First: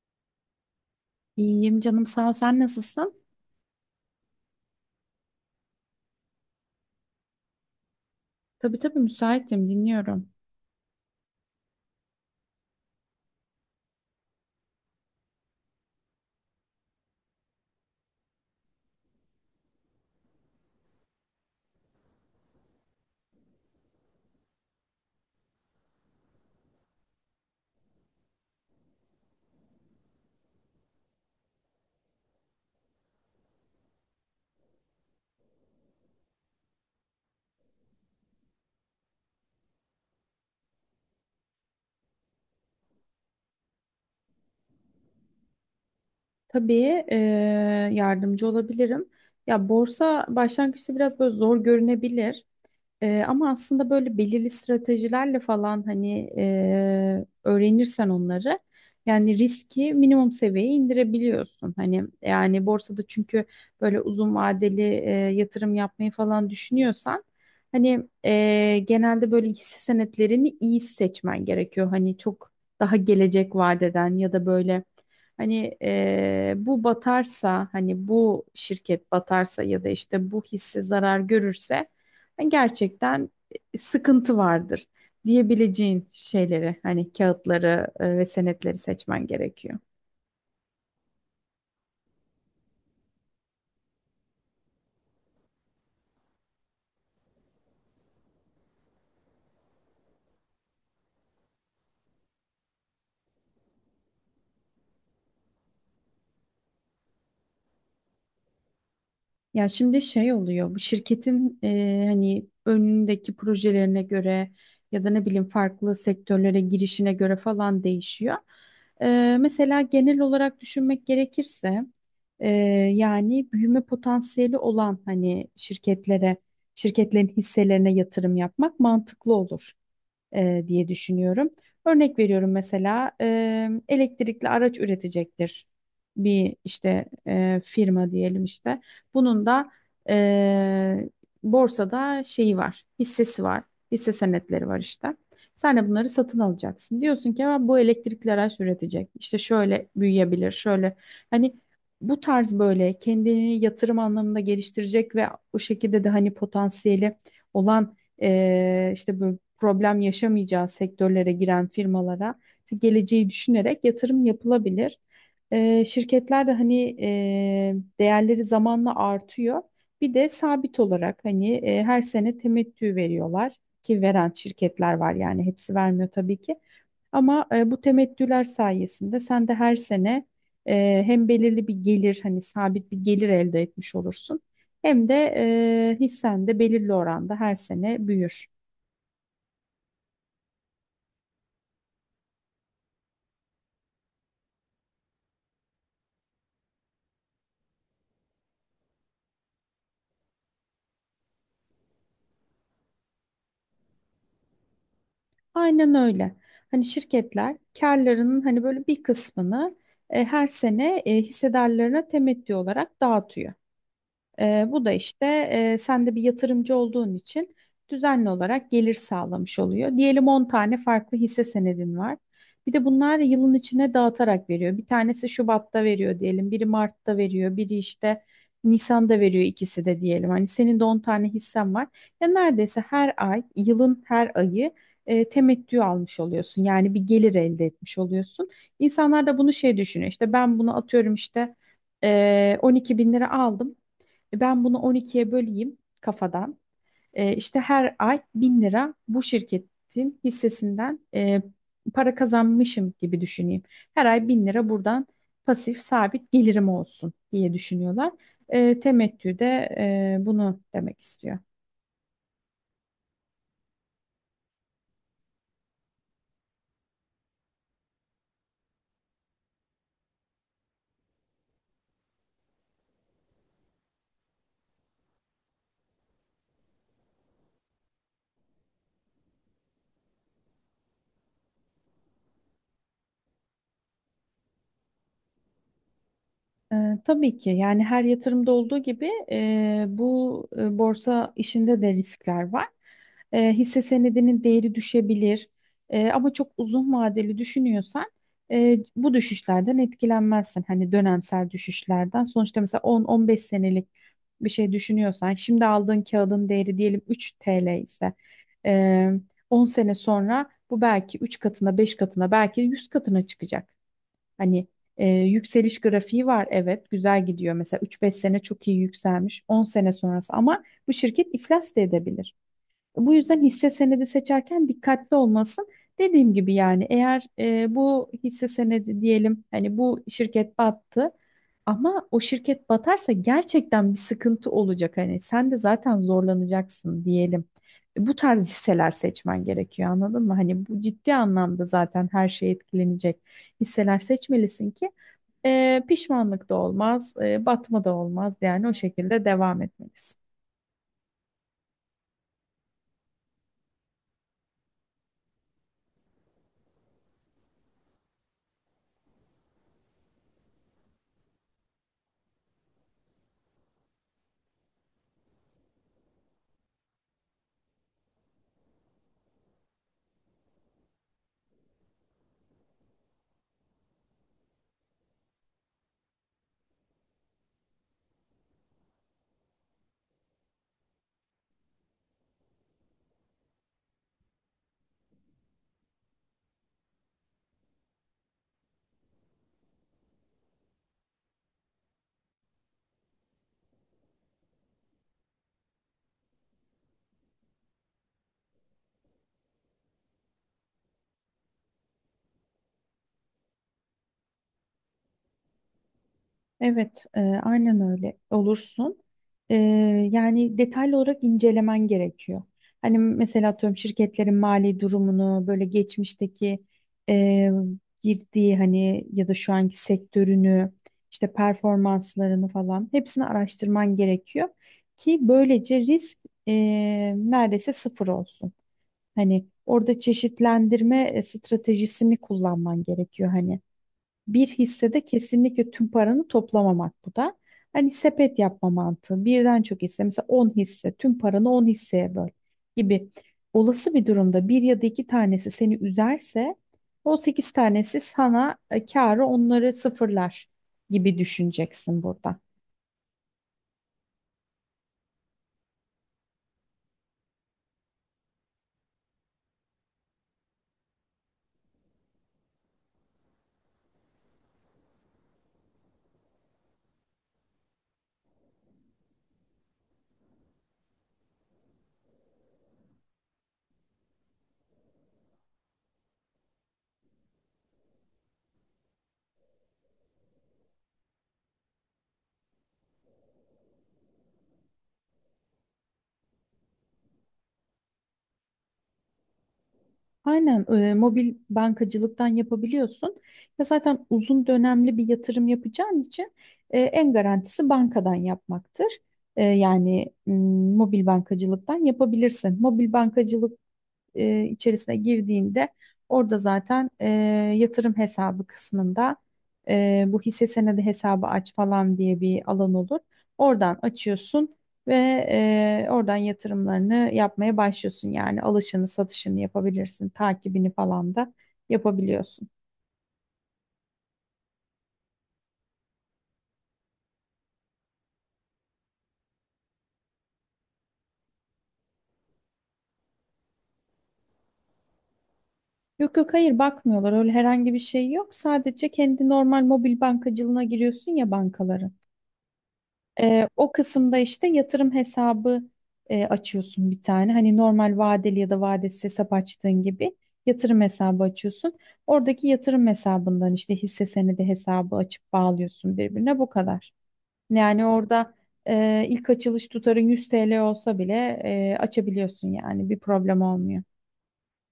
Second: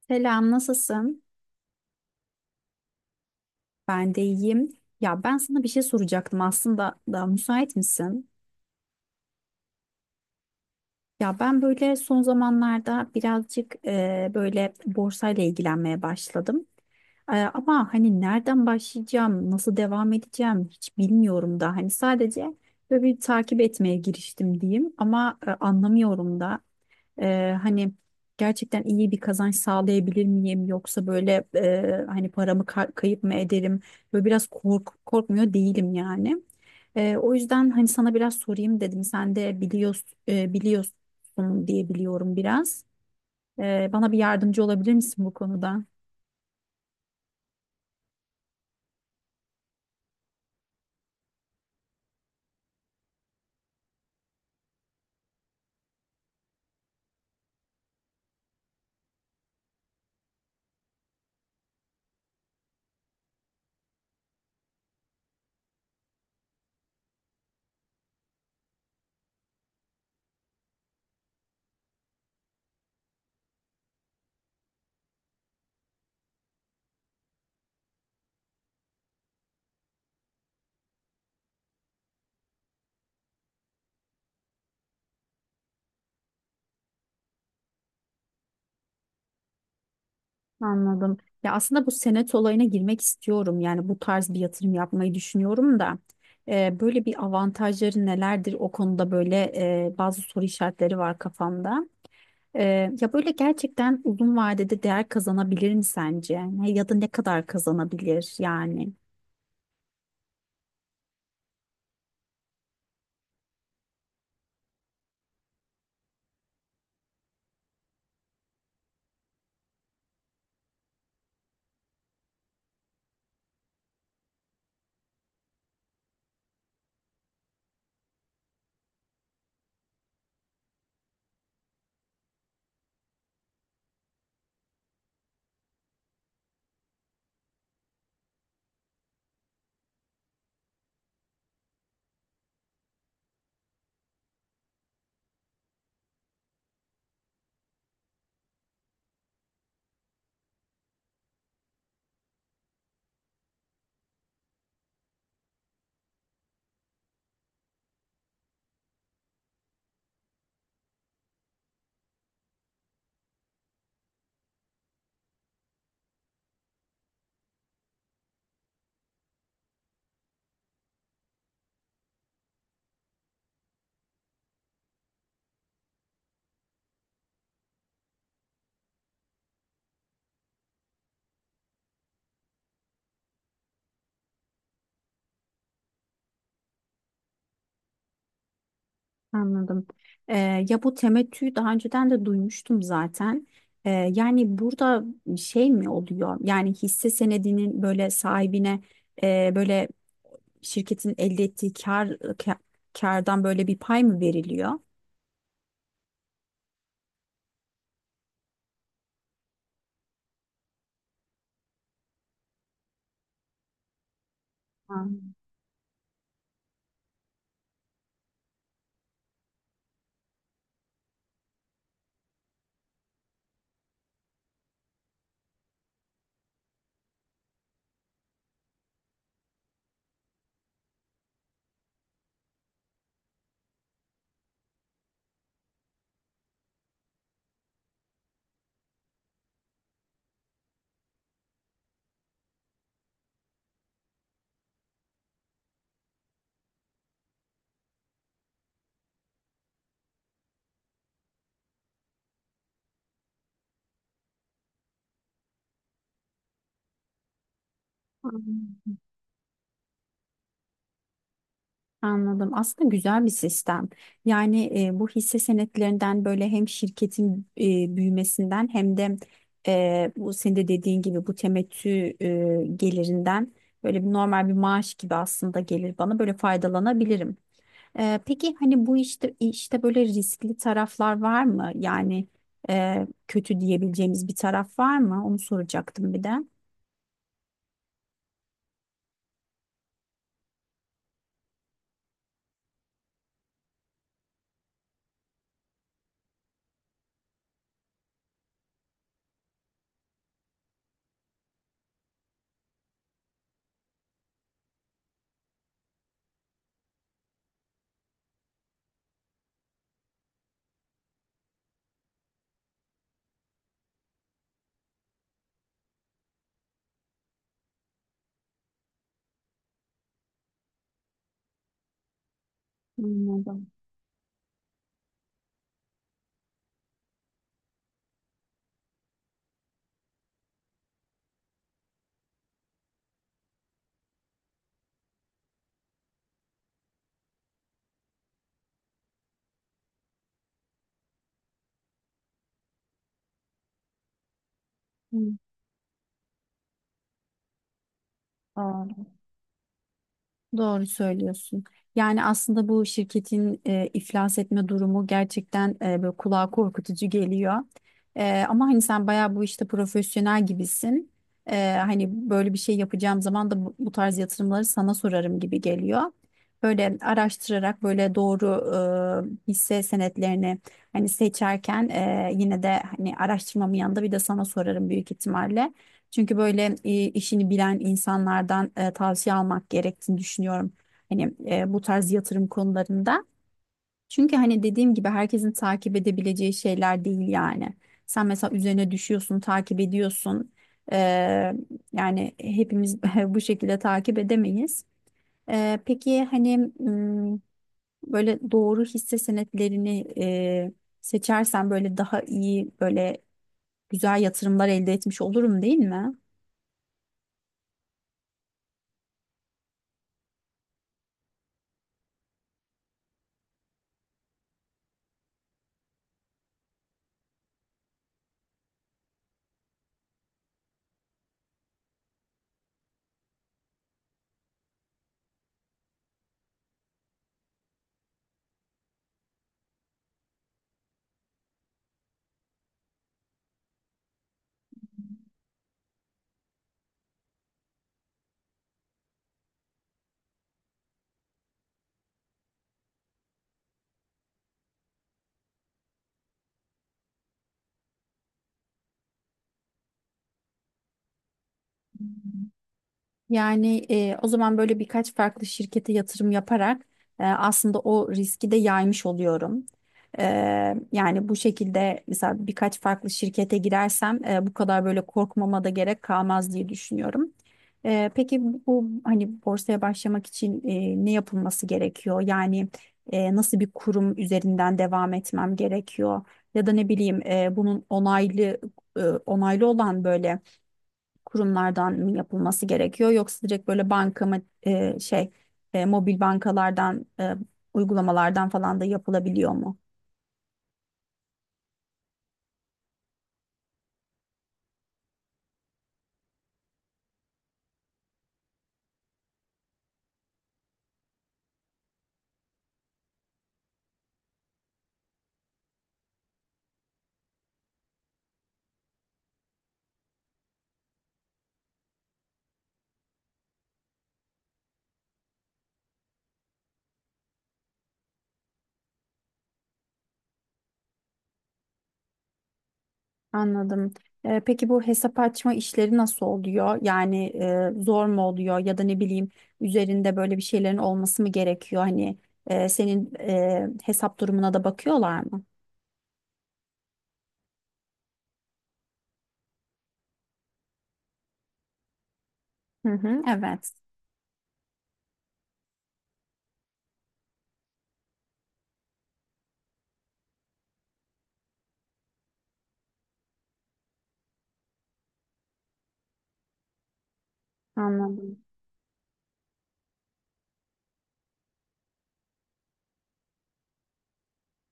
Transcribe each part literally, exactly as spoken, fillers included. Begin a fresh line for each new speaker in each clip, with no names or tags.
Selam, nasılsın?
İyiyim canım sağ ol. Sen nasılsın?
Ben de iyiyim. Ya ben sana bir şey soracaktım aslında da müsait misin?
Tabii tabii müsaitim dinliyorum.
Ya ben böyle son zamanlarda birazcık e, böyle borsayla ilgilenmeye başladım. E, ama hani nereden başlayacağım, nasıl devam edeceğim hiç bilmiyorum da. Hani sadece böyle bir takip etmeye giriştim diyeyim ama e, anlamıyorum da. Ee, hani gerçekten iyi bir kazanç sağlayabilir miyim yoksa böyle e, hani paramı ka- kayıp mı ederim? Böyle biraz kork korkmuyor değilim yani. Ee, o yüzden hani sana biraz sorayım dedim. Sen de biliyorsun, biliyorsun diye biliyorum biraz. Ee, bana bir yardımcı olabilir misin bu konuda?
Tabii e, yardımcı olabilirim. Ya borsa başlangıçta biraz böyle zor görünebilir. Ee, ama aslında böyle belirli stratejilerle falan hani e, öğrenirsen onları yani riski minimum seviyeye indirebiliyorsun. Hani yani borsada çünkü böyle uzun vadeli e, yatırım yapmayı falan düşünüyorsan hani e, genelde böyle hisse senetlerini iyi seçmen gerekiyor. Hani çok daha gelecek vadeden ya da böyle hani e, bu batarsa hani bu şirket batarsa ya da işte bu hisse zarar görürse hani gerçekten e, sıkıntı vardır diyebileceğin şeyleri hani kağıtları e, ve senetleri seçmen gerekiyor.
Anladım. Ya aslında bu senet olayına girmek istiyorum. Yani bu tarz bir yatırım yapmayı düşünüyorum da. E, böyle bir avantajları nelerdir? O konuda böyle e, bazı soru işaretleri var kafamda. Ee, ya böyle gerçekten uzun vadede değer kazanabilir mi sence? Ne- Ya da ne kadar kazanabilir yani?
Ya şimdi şey oluyor bu şirketin e, hani önündeki projelerine göre ya da ne bileyim farklı sektörlere girişine göre falan değişiyor. E, mesela genel olarak düşünmek gerekirse e, yani büyüme potansiyeli olan hani şirketlere şirketlerin hisselerine yatırım yapmak mantıklı olur e, diye düşünüyorum. Örnek veriyorum mesela e, elektrikli araç üretecektir bir işte e, firma diyelim işte. Bunun da e, borsada şeyi var, hissesi var, hisse senetleri var işte. Sen de bunları satın alacaksın. Diyorsun ki "Aa, bu elektrikli araç üretecek. İşte şöyle büyüyebilir, şöyle. Hani bu tarz böyle kendini yatırım anlamında geliştirecek ve o şekilde de hani potansiyeli olan e, işte böyle problem yaşamayacağı sektörlere giren firmalara işte geleceği düşünerek yatırım yapılabilir. E, şirketler de hani e, değerleri zamanla artıyor. Bir de sabit olarak hani e, her sene temettü veriyorlar ki veren şirketler var yani hepsi vermiyor tabii ki. Ama e, bu temettüler sayesinde sen de her sene e, hem belirli bir gelir hani sabit bir gelir elde etmiş olursun hem de e, hissen de belirli oranda her sene büyür.
Anladım. Ee, Ya bu temettüyü daha önceden de duymuştum zaten. Ee, Yani burada şey mi oluyor? Yani hisse senedinin böyle sahibine e, böyle şirketin elde ettiği kar, ka- kardan böyle bir pay mı veriliyor?
Aynen öyle. Hani şirketler karlarının hani böyle bir kısmını e, her sene e, hissedarlarına temettü olarak dağıtıyor. Ee, bu da
Ha.
işte e, sen de bir yatırımcı olduğun için düzenli olarak gelir sağlamış oluyor. Diyelim on tane farklı hisse senedin var. Bir de bunlar yılın içine dağıtarak veriyor. Bir tanesi Şubat'ta veriyor diyelim, biri Mart'ta veriyor, biri işte Nisan'da veriyor ikisi de diyelim. Hani senin de on tane hissen var. Ya neredeyse her ay, yılın her ayı e, temettü almış oluyorsun. Yani bir gelir elde etmiş oluyorsun. İnsanlar da bunu şey düşünüyor. İşte ben bunu atıyorum işte e, on iki bin lira aldım. E, Ben bunu on ikiye böleyim kafadan. E, işte her ay bin lira bu şirketin hissesinden e, para kazanmışım gibi düşüneyim. Her ay bin lira buradan pasif sabit gelirim olsun diye düşünüyorlar. E,
Anladım.
temettü de e, bunu demek istiyor.
Anladım. Aslında güzel bir sistem. Yani e, bu hisse senetlerinden böyle hem şirketin e, büyümesinden hem de e, bu senin de dediğin gibi bu temettü e, gelirinden böyle bir normal bir maaş gibi aslında gelir bana böyle faydalanabilirim. E, peki hani bu işte işte böyle riskli taraflar var mı? Yani e, kötü diyebileceğimiz bir taraf var mı? Onu soracaktım bir de.
Ee, tabii ki yani her yatırımda olduğu gibi e, bu e, borsa işinde de riskler var. E, hisse senedinin değeri düşebilir. E, ama çok uzun vadeli düşünüyorsan e, bu düşüşlerden etkilenmezsin. Hani dönemsel düşüşlerden sonuçta mesela on on beş senelik bir şey düşünüyorsan şimdi aldığın kağıdın değeri diyelim üç T L ise e, on sene sonra bu belki üç katına beş katına belki yüz katına çıkacak. Hani e, yükseliş grafiği var, evet, güzel gidiyor. Mesela üç beş sene çok iyi yükselmiş on sene sonrası, ama bu şirket iflas da edebilir. Bu yüzden hisse
Anladım.
senedi seçerken dikkatli olmasın. Dediğim gibi, yani eğer e, bu hisse senedi diyelim hani bu şirket battı ama o şirket batarsa gerçekten bir sıkıntı olacak. Hani sen de zaten zorlanacaksın diyelim. Bu tarz hisseler seçmen gerekiyor, anladın mı? Hani bu ciddi anlamda zaten her şey etkilenecek hisseler seçmelisin ki
Hı.
e, pişmanlık da olmaz, e, batma da olmaz, yani o
Doğru.
şekilde devam etmelisin.
Doğru söylüyorsun. Yani aslında bu şirketin e, iflas etme durumu gerçekten e, böyle kulağa korkutucu geliyor. E, ama hani sen bayağı bu işte profesyonel gibisin. E, hani böyle bir şey yapacağım zaman da bu, bu tarz yatırımları sana sorarım gibi geliyor. Böyle araştırarak böyle doğru e, hisse senetlerini hani seçerken e, yine de hani araştırmamın yanında bir de sana sorarım büyük ihtimalle. Çünkü böyle e, işini bilen insanlardan e, tavsiye almak gerektiğini düşünüyorum. Hani e, bu tarz yatırım konularında. Çünkü hani dediğim gibi herkesin takip edebileceği şeyler değil yani. Sen mesela üzerine düşüyorsun, takip ediyorsun. E, yani hepimiz bu şekilde takip edemeyiz. E, peki hani m, böyle doğru hisse senetlerini e, seçersen böyle daha iyi böyle güzel yatırımlar elde etmiş olurum değil mi?
Evet, e, aynen öyle olursun. E, yani detaylı olarak incelemen gerekiyor. Hani mesela atıyorum şirketlerin mali durumunu, böyle geçmişteki e, girdiği hani ya da şu anki sektörünü, işte performanslarını falan hepsini araştırman gerekiyor ki böylece risk e, neredeyse sıfır olsun. Hani orada çeşitlendirme e, stratejisini kullanman gerekiyor hani. Bir hissede kesinlikle tüm paranı toplamamak bu da. Hani sepet yapma mantığı. Birden çok hisse, mesela on hisse, tüm paranı on hisseye böl gibi. Olası bir durumda bir ya da iki tanesi seni üzerse o sekiz tanesi sana e, kârı onları sıfırlar gibi düşüneceksin burada.
Yani e, o zaman böyle birkaç farklı şirkete yatırım yaparak e, aslında o riski de yaymış oluyorum. E, yani bu şekilde mesela birkaç farklı şirkete girersem e, bu kadar böyle korkmama da gerek kalmaz diye düşünüyorum. E, peki bu hani borsaya başlamak için e, ne yapılması gerekiyor? Yani e, nasıl bir kurum üzerinden devam etmem gerekiyor? Ya da ne bileyim e, bunun onaylı e, onaylı olan böyle kurumlardan mı yapılması gerekiyor yoksa direkt böyle banka mı e, şey e, mobil bankalardan e, uygulamalardan falan da yapılabiliyor mu?
Aynen, e, mobil bankacılıktan yapabiliyorsun. Ya zaten uzun dönemli bir yatırım yapacağın için e, en garantisi bankadan yapmaktır. E, yani m, mobil bankacılıktan yapabilirsin. Mobil bankacılık e, içerisine girdiğinde orada zaten e, yatırım hesabı kısmında e, bu hisse senedi hesabı aç falan diye bir alan olur. Oradan açıyorsun ve e, oradan yatırımlarını yapmaya başlıyorsun. Yani alışını, satışını yapabilirsin, takibini falan da yapabiliyorsun.
Anladım. Ee, peki bu hesap açma işleri nasıl oluyor? Yani e, zor mu oluyor ya da ne bileyim üzerinde böyle bir şeylerin olması mı gerekiyor? Hani e, senin e, hesap durumuna da bakıyorlar mı?
Yok yok, hayır, bakmıyorlar, öyle herhangi bir şey yok. Sadece kendi normal mobil bankacılığına giriyorsun ya, bankaların.
Hı hı,
Ee, o
evet.
kısımda işte yatırım hesabı e, açıyorsun bir tane. Hani normal vadeli ya da vadesiz hesap açtığın gibi yatırım hesabı açıyorsun. Oradaki yatırım hesabından işte hisse senedi hesabı açıp bağlıyorsun birbirine, bu kadar. Yani orada
Anladım.
e, ilk açılış tutarı yüz T L olsa bile e, açabiliyorsun, yani bir problem olmuyor.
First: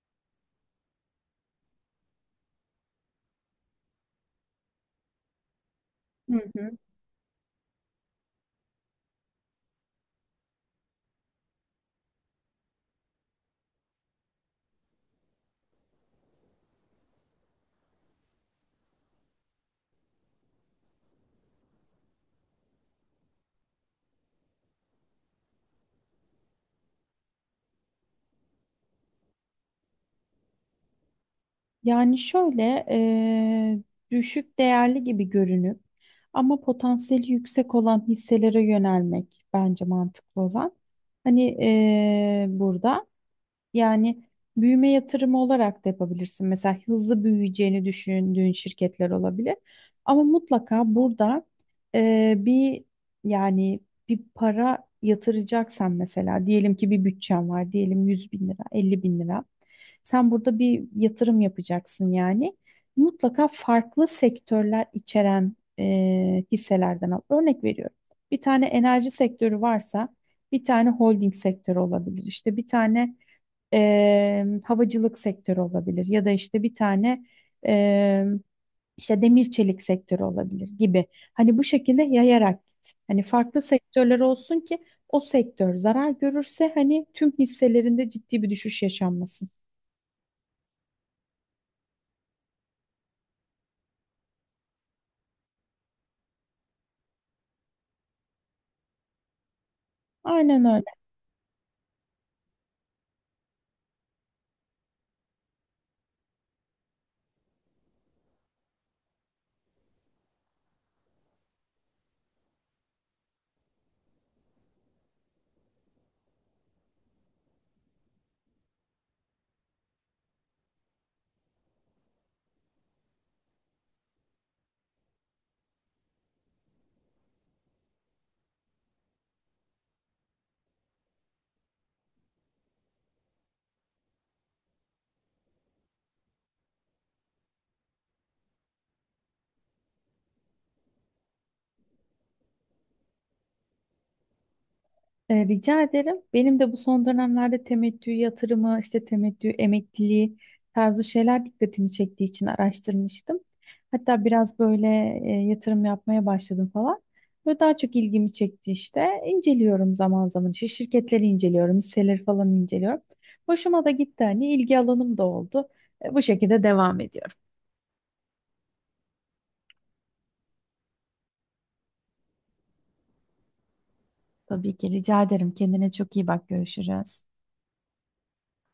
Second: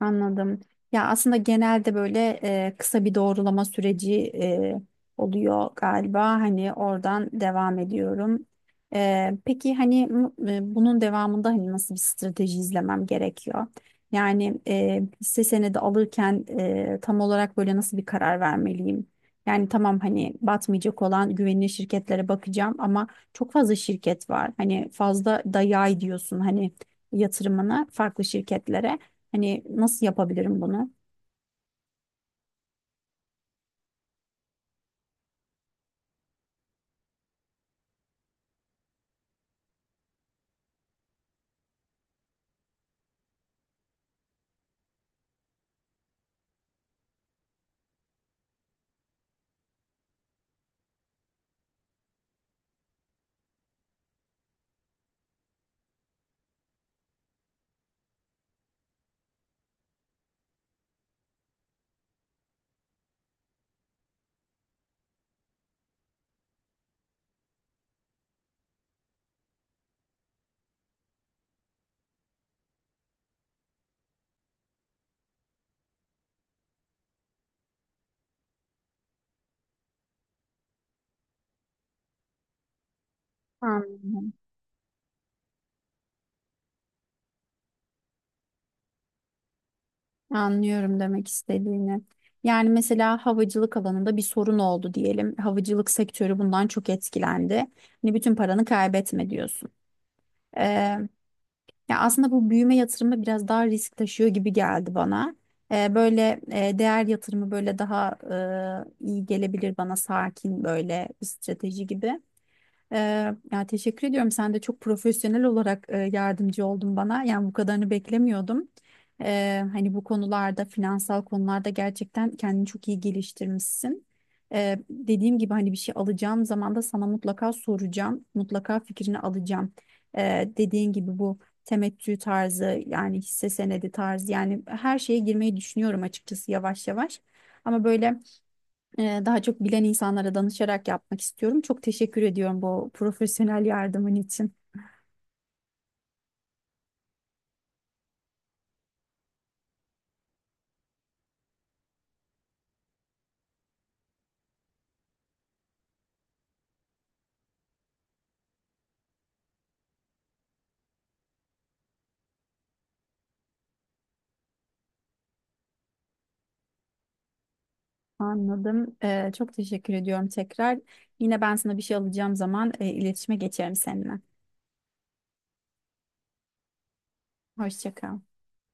Anladım. Ya aslında genelde böyle e, kısa bir doğrulama süreci e, oluyor galiba.
Hı hı.
Hani oradan devam ediyorum. E, peki hani m- e, bunun devamında hani nasıl bir strateji izlemem gerekiyor? Yani e, hisse senedi alırken e, tam olarak böyle nasıl bir karar vermeliyim? Yani tamam hani batmayacak olan güvenilir şirketlere bakacağım ama çok fazla şirket var. Hani fazla da yay diyorsun hani yatırımını farklı şirketlere. Hani nasıl yapabilirim bunu?
Yani şöyle, eee, düşük değerli gibi görünüp ama potansiyeli yüksek olan hisselere yönelmek bence mantıklı olan. Hani eee, burada yani büyüme yatırımı olarak da yapabilirsin. Mesela hızlı büyüyeceğini düşündüğün şirketler olabilir. Ama mutlaka burada eee, bir yani bir para yatıracaksan, mesela diyelim ki bir bütçen var, diyelim yüz bin lira, elli bin lira. Sen burada bir yatırım yapacaksın yani. Mutlaka farklı sektörler içeren e, hisselerden al. Örnek veriyorum. Bir tane enerji sektörü varsa bir tane holding sektörü olabilir. İşte bir tane e, havacılık sektörü olabilir, ya da işte bir tane e, işte demir çelik sektörü olabilir gibi. Hani bu şekilde yayarak git. Hani farklı sektörler
Anladım.
olsun ki o sektör zarar görürse hani tüm hisselerinde ciddi bir düşüş yaşanmasın.
Anlıyorum demek istediğini. Yani mesela havacılık alanında bir sorun oldu diyelim. Havacılık sektörü bundan çok etkilendi. Hani bütün paranı kaybetme diyorsun.
Aynen öyle.
Ee, Ya aslında bu büyüme yatırımı biraz daha risk taşıyor gibi geldi bana. Ee, böyle e, değer yatırımı böyle daha e, iyi gelebilir bana sakin böyle bir strateji gibi. Ee, ya teşekkür ediyorum. Sen de çok profesyonel olarak e, yardımcı oldun bana. Yani bu kadarını beklemiyordum. Ee, hani bu konularda, finansal konularda gerçekten kendini çok iyi geliştirmişsin. Ee, dediğim gibi hani bir şey alacağım zaman da sana mutlaka soracağım. Mutlaka fikrini alacağım. Ee, dediğin gibi bu temettü tarzı yani hisse senedi tarzı yani her şeye girmeyi düşünüyorum açıkçası yavaş yavaş. Ama böyle ee, daha çok bilen insanlara danışarak yapmak istiyorum. Çok teşekkür ediyorum bu profesyonel yardımın için.
Ee, rica ederim. Benim de bu son dönemlerde temettü yatırımı, işte temettü emekliliği tarzı şeyler dikkatimi çektiği için araştırmıştım. Hatta biraz böyle e, yatırım yapmaya başladım falan. Ve daha çok ilgimi çekti işte. İnceliyorum zaman zaman. İşte şirketleri inceliyorum, hisseleri falan inceliyorum. Hoşuma da gitti hani, ilgi alanım da oldu. E, bu şekilde devam ediyorum.
Anladım. Ee, çok teşekkür ediyorum tekrar. Yine ben sana bir şey alacağım zaman e, iletişime geçerim seninle.
Tabii ki, rica ederim. Kendine çok iyi bak. Görüşürüz.
Hoşça kal.